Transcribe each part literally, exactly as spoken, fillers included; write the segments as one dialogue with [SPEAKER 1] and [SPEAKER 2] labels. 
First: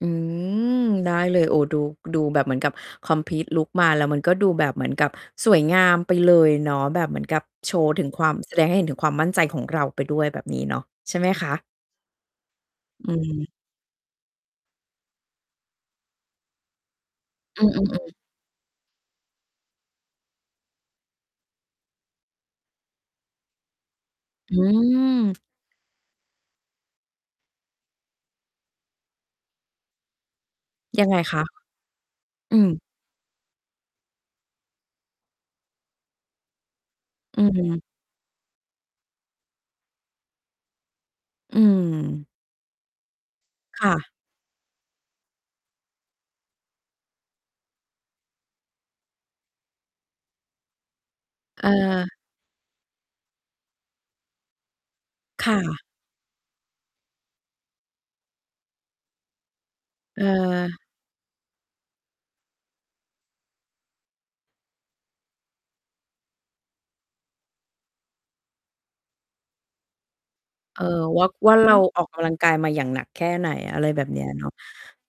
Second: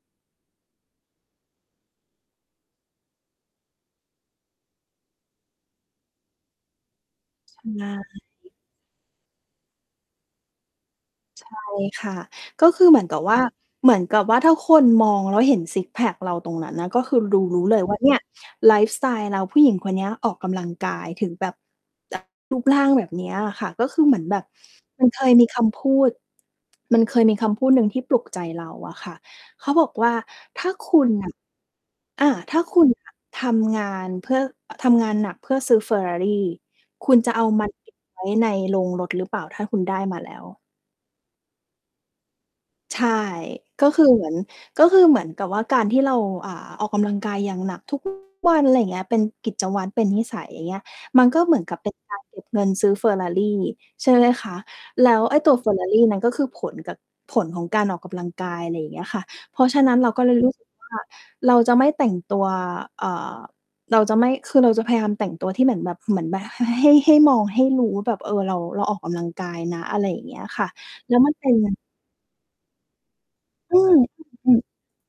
[SPEAKER 1] อืม ได้เลย โอ้ ดู ดูแบบเหมือนกับ คอมพลีตลุก มา แล้วมันก็ดูแบบเหมือนกับสวยงามไปเลยเนาะ แบบเหมือนกับ
[SPEAKER 2] ช
[SPEAKER 1] โช
[SPEAKER 2] ำน
[SPEAKER 1] ว์
[SPEAKER 2] า
[SPEAKER 1] ถึ
[SPEAKER 2] ญ
[SPEAKER 1] ง
[SPEAKER 2] อื
[SPEAKER 1] ค
[SPEAKER 2] อ
[SPEAKER 1] วาม
[SPEAKER 2] ฮึ
[SPEAKER 1] แสดงให้เห็นถึงความมั่นใจของเราไปด้วยแบบนี้เนาะ ใช่ไหม
[SPEAKER 2] ใ
[SPEAKER 1] ค
[SPEAKER 2] ช
[SPEAKER 1] ะ?
[SPEAKER 2] ่ ค่ะ ก็คือเหมื
[SPEAKER 1] อ
[SPEAKER 2] อน
[SPEAKER 1] ื
[SPEAKER 2] กับ ว่า
[SPEAKER 1] ม
[SPEAKER 2] เหมือนกับว่าถ้าคนมองแล้วเห็นซิกซ์แพ็กเราตรงนั้นน่ะ ก็คือดูรู
[SPEAKER 1] อื
[SPEAKER 2] ้เลย ว่า
[SPEAKER 1] อ
[SPEAKER 2] เนี่
[SPEAKER 1] ๆ ๆ
[SPEAKER 2] ย ไลฟ์สไตล์เรา ผู้หญิงคนเนี้ยออกกำลังกายถึงแบบ จาก รูปร่างแบบเนี้ยอะค่ะ ก็คือเหมือนแบบ
[SPEAKER 1] อื
[SPEAKER 2] มันเคย
[SPEAKER 1] ม
[SPEAKER 2] มีคำพูด มันเคยมีคำพูดหนึ่งที่ปลุกใจเราอะค่ะ เขาบอกว่า "ถ้าคุ
[SPEAKER 1] ยั
[SPEAKER 2] ณ
[SPEAKER 1] งไง
[SPEAKER 2] น่ะ
[SPEAKER 1] คะ?
[SPEAKER 2] อา
[SPEAKER 1] อ
[SPEAKER 2] ถ
[SPEAKER 1] ื
[SPEAKER 2] ้าค
[SPEAKER 1] ม
[SPEAKER 2] ุณ น่ะ ทำงานเพ่อ อ ทำงานหนักเพื่อซื้อ Ferrari คุณจะ
[SPEAKER 1] อ
[SPEAKER 2] เ
[SPEAKER 1] ื
[SPEAKER 2] อา
[SPEAKER 1] อฮ
[SPEAKER 2] มัน
[SPEAKER 1] ึ
[SPEAKER 2] เก็บ ไว้ในโรงรถหรือเปล่า? ถ้าคุณได้มาแล้ว"
[SPEAKER 1] อืม
[SPEAKER 2] ใช่
[SPEAKER 1] ค
[SPEAKER 2] ก็
[SPEAKER 1] ่
[SPEAKER 2] คื
[SPEAKER 1] ะ
[SPEAKER 2] อเหมือน ก็คือเหมือนกับว่าการที่เรา อ่า ออกกำลังกายอย่างหนัก ทุก วัน ไรเงี้ย เป็นกิจวัตร เป็นนิสัย อย่างเงี้ย มันก็เหมือ
[SPEAKER 1] เ
[SPEAKER 2] นกับเป็น ก
[SPEAKER 1] ออ
[SPEAKER 2] าร เก็บเงินซื้อ Ferrari ใช่ไหมคะ แล้วไอ้
[SPEAKER 1] ค
[SPEAKER 2] ตั
[SPEAKER 1] ่
[SPEAKER 2] ว
[SPEAKER 1] ะ
[SPEAKER 2] Ferrari นั้นก็คือผลกับ ผลของการออกกำลังกาย ไรเงี้ยค่ะ เพราะฉะนั้น เรา
[SPEAKER 1] เ
[SPEAKER 2] ก็เลย รู้สึก
[SPEAKER 1] ออ
[SPEAKER 2] ว่า เราจะไม่แต่งตัว อ่า เราจะไม่ คือเราจะพยายามแต่งตัวที่เหมือนแบบ เหมือนแบบ ห ห ให้ ให้มองให้รู้ว่าแบบ เออ เรา เราออกกำลังกายนะ อะไรอย่างเงี้ยค่ะ
[SPEAKER 1] เออ
[SPEAKER 2] แล้ว
[SPEAKER 1] ว่า
[SPEAKER 2] มันเป
[SPEAKER 1] ว
[SPEAKER 2] ็
[SPEAKER 1] ่
[SPEAKER 2] น
[SPEAKER 1] า
[SPEAKER 2] เง
[SPEAKER 1] เร
[SPEAKER 2] ิ
[SPEAKER 1] า
[SPEAKER 2] น
[SPEAKER 1] ออกกำลังกายมาอย่างหนักแค่ไหน
[SPEAKER 2] อ
[SPEAKER 1] อ
[SPEAKER 2] ื
[SPEAKER 1] ะไรแ
[SPEAKER 2] ม
[SPEAKER 1] บ
[SPEAKER 2] ๆ
[SPEAKER 1] บเนี้ย
[SPEAKER 2] ๆ
[SPEAKER 1] เน
[SPEAKER 2] ๆ
[SPEAKER 1] า
[SPEAKER 2] อื
[SPEAKER 1] ะ
[SPEAKER 2] อ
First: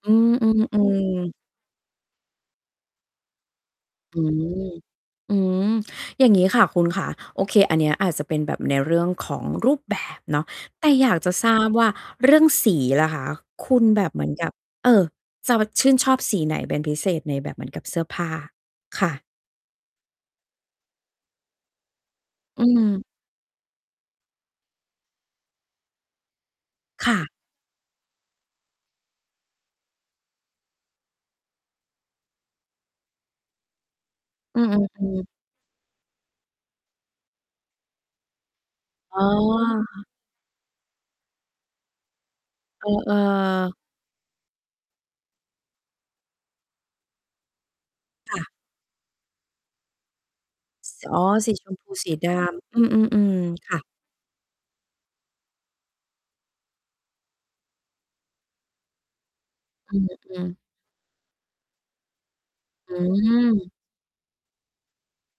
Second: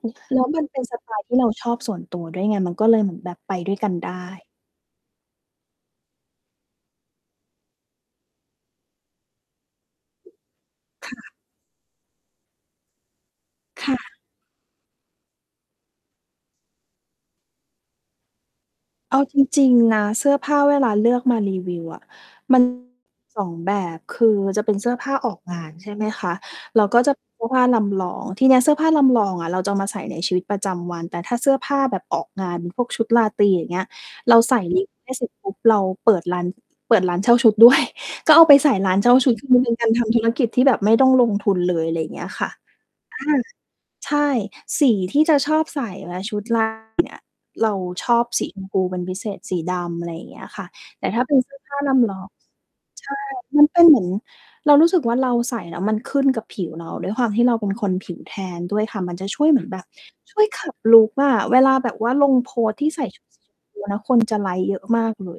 [SPEAKER 1] อืม
[SPEAKER 2] แล้วมัน
[SPEAKER 1] ๆ
[SPEAKER 2] เ
[SPEAKER 1] อ
[SPEAKER 2] ป
[SPEAKER 1] ื
[SPEAKER 2] ็นสไตล์ท
[SPEAKER 1] ม
[SPEAKER 2] ี่เราชอบ ส่วนตัวด้วยไง มันก็เลยเหมือนแบบไปด้วยกันได้
[SPEAKER 1] อืม อืม อย่างงี้ค่ะคุณขา โอเค อันเนี้ยอาจจะเป็นแบบในเรื่องของรูปแบบเนาะ แต่อย
[SPEAKER 2] ค
[SPEAKER 1] า
[SPEAKER 2] ่
[SPEAKER 1] กจะ
[SPEAKER 2] ะ
[SPEAKER 1] ทราบว่าเรื่องสีล่ะคะ คุณ
[SPEAKER 2] ค่
[SPEAKER 1] แบบ
[SPEAKER 2] ะ
[SPEAKER 1] เหมือนกับ เอ่อ จะว่า ชื่นชอบสีไหนเป็นพิเศษในแบบเหมือนกับเสื้อผ้า? ค่
[SPEAKER 2] เ
[SPEAKER 1] ะ
[SPEAKER 2] อาจริง ๆ นะ เสื้อผ้า เวลาเลือกมารีวิวอะ มั
[SPEAKER 1] อื
[SPEAKER 2] นม
[SPEAKER 1] ม
[SPEAKER 2] ี สอง แบบ คือมันจะเป็นเสื้อผ้าออกงาน ใช่ไหมคะ แล้วก็
[SPEAKER 1] ค
[SPEAKER 2] จะ
[SPEAKER 1] ่
[SPEAKER 2] เป็
[SPEAKER 1] ะ
[SPEAKER 2] น เสื้อผ้าลำลอง ทีเนี้ยเสื้อผ้าลำลองอะ เราจะเอามาใส่ในชีวิตประจำวัน แต่ถ้าเสื้อผ้าแบบออกงาน พวกชุดราตรี อย่างเงี้ย เราใส
[SPEAKER 1] อื
[SPEAKER 2] ่ มิกซ์ ให้
[SPEAKER 1] อ
[SPEAKER 2] ส
[SPEAKER 1] ๆ ๆ
[SPEAKER 2] ุดปุ๊บ เราเปิดร้าน เปิดร้านเช่าชุด ด้วย ก็เอาไปใส่ร้านเช่า
[SPEAKER 1] อ๋
[SPEAKER 2] ชุด คือมันเป็นการท
[SPEAKER 1] อ
[SPEAKER 2] ำธุรกิจที่แบบไม่ต้องลงทุนเลย อะไรเงี้ยค่ะ
[SPEAKER 1] เออ
[SPEAKER 2] อา
[SPEAKER 1] ๆ
[SPEAKER 2] ใช่ สีที่จะชอบใส่และชุด ราตรี เนี่ย เราชอบ
[SPEAKER 1] ค่
[SPEAKER 2] ส
[SPEAKER 1] ะ
[SPEAKER 2] ีชมพูเป็นพิเศษ สีดำ อะไรอย่างเงี้ยค่ะ
[SPEAKER 1] ส
[SPEAKER 2] แต่
[SPEAKER 1] อ
[SPEAKER 2] ถ
[SPEAKER 1] ๋
[SPEAKER 2] ้
[SPEAKER 1] อ
[SPEAKER 2] าเป็น เ
[SPEAKER 1] ส
[SPEAKER 2] ส
[SPEAKER 1] ี
[SPEAKER 2] ื้อ
[SPEAKER 1] ช
[SPEAKER 2] ผ
[SPEAKER 1] ม
[SPEAKER 2] ้า
[SPEAKER 1] พู
[SPEAKER 2] ล
[SPEAKER 1] ส
[SPEAKER 2] ำ
[SPEAKER 1] ี
[SPEAKER 2] ลอ
[SPEAKER 1] ด
[SPEAKER 2] ง
[SPEAKER 1] าม อื
[SPEAKER 2] ใช่
[SPEAKER 1] ม ๆ
[SPEAKER 2] มัน
[SPEAKER 1] ๆ ค
[SPEAKER 2] เ
[SPEAKER 1] ่
[SPEAKER 2] ป
[SPEAKER 1] ะ
[SPEAKER 2] ็นเหมือน เรารู้สึกว่า เราใส่แล้วมันขึ้นกับผิวเรา ด้วยความที่เราเป็นคนผิวแทนด้วยค่ะ มันจะช่วยเหมือนแบบ
[SPEAKER 1] อ
[SPEAKER 2] ช
[SPEAKER 1] ื
[SPEAKER 2] ่ว
[SPEAKER 1] อ
[SPEAKER 2] ย
[SPEAKER 1] ๆ
[SPEAKER 2] ขับลุกอะ เวลาแบบว่าลงโพสต์ที
[SPEAKER 1] อ
[SPEAKER 2] ่
[SPEAKER 1] ื
[SPEAKER 2] ใส่ ชุดสีชม
[SPEAKER 1] ม
[SPEAKER 2] พู แล้วคนจะไลก์เยอะมากเลย